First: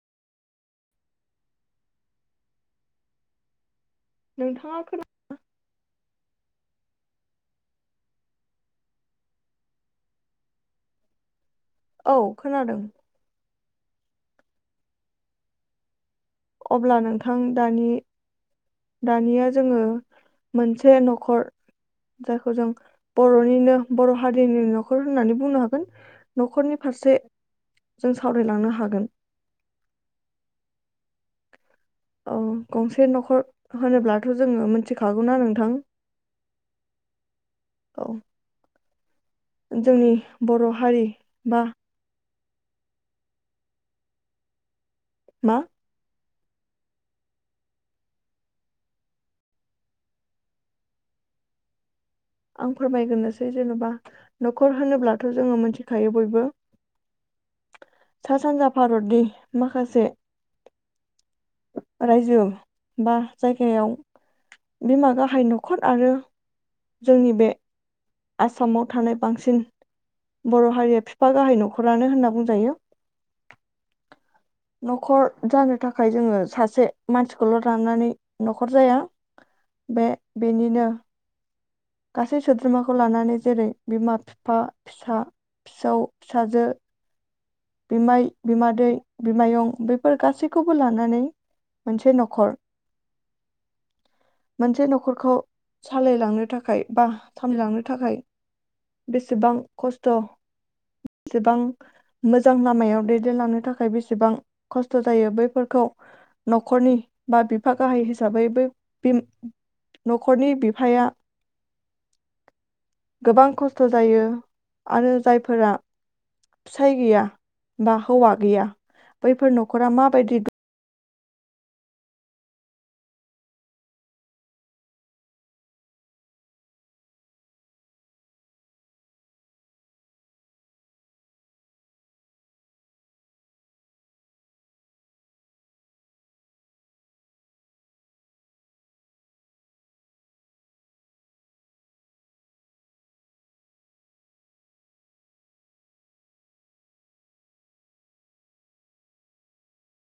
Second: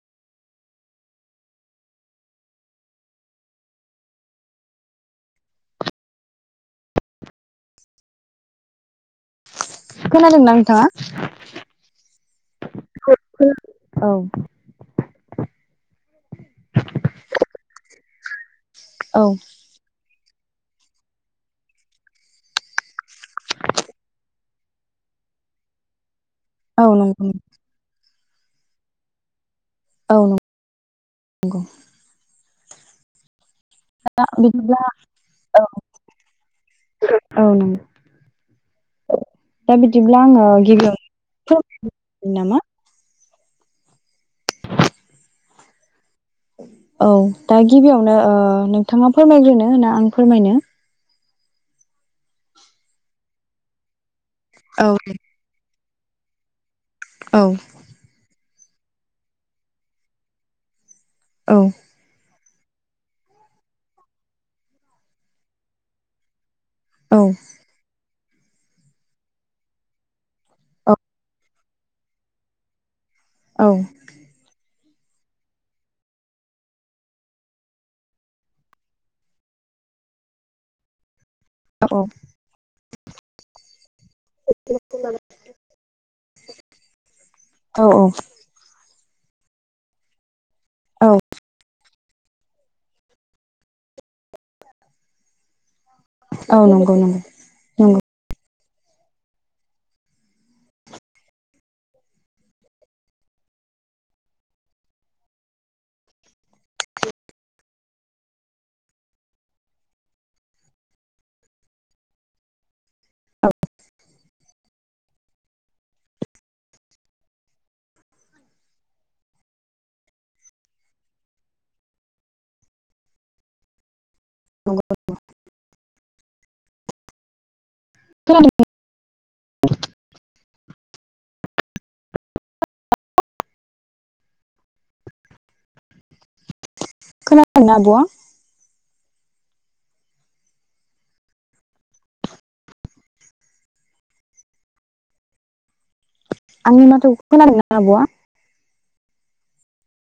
नोंथाङा खोना खोनादोंना नोंथाङा औ खोनादों औ अब्ला नोंथां दानि औ दानिया जोङो मोनसे न'खर जायखौ जों बर'निनो बर' हारि नि न'खर होननानै बुंनो हागोन न'खरनि औ फारसे नंगौ जों सावरायलांनो हागोन औ नंगौ औ गंसे न'खर होनोब्लाथ जोङो बिदिब्ला मिथिखागौना औ नोंथां औ नंगौ औ दा जोंनि बिदिब्ला आङो बर हारि गिबियावनो बा फोरमायनो नामा मा औ दा गिबियावनो ओ नोंथाङा फोरमायग्रोनो ना आं फोरमायनो आं फोरमायग्रोनोसै जेनबा नखर औ होनोब्लाथ जोङो मोनसे खायो बयबो। औ। सा सानजा भारतनि माखासे औ रायजो बा जायगायाव बिमा गाहाय नखर आरो औ जोंनि बे आसामाव थानाय बांसिन बर' औ हारिया बिफा गाहाय नखरानो होनना बुंजायो। औ। नखर जानो थाखाय जोङो सासे मानसिखौल' लानानै नखर जाया बे बेनिनो गासै सोद्रोमाखौ लानानै जेरै बिमा बिफा फिसा फिसौ फिसाजो औ बिमाइ बिमादै बिमायं बेफोर गासै खौबो औ लानानै मोनसे नखर मोनसे नखरखौ सालायलांनो औ थाखाय नंगौ बा नंगौ सामलायलांनो नंगौ थाखाय बेसेबां खस्थ' बेसेबां मोजां लामायाव दैदेनलांनो थाखाय बेसेबां खस्थ' जायो बैफोरखौ नखरनि बा बिफा गाहाय हिसाबै ब नखरनि बिफाया गोबां खस्थ' जायो आरो जायफोरा फिसाय गैया बा हौवा गैया बैफोर नखरा माबायदि [unintelligible] [unintelligible] खोनादोंना आब'आ आंनि माथोखो खोनादोंना आब'आ?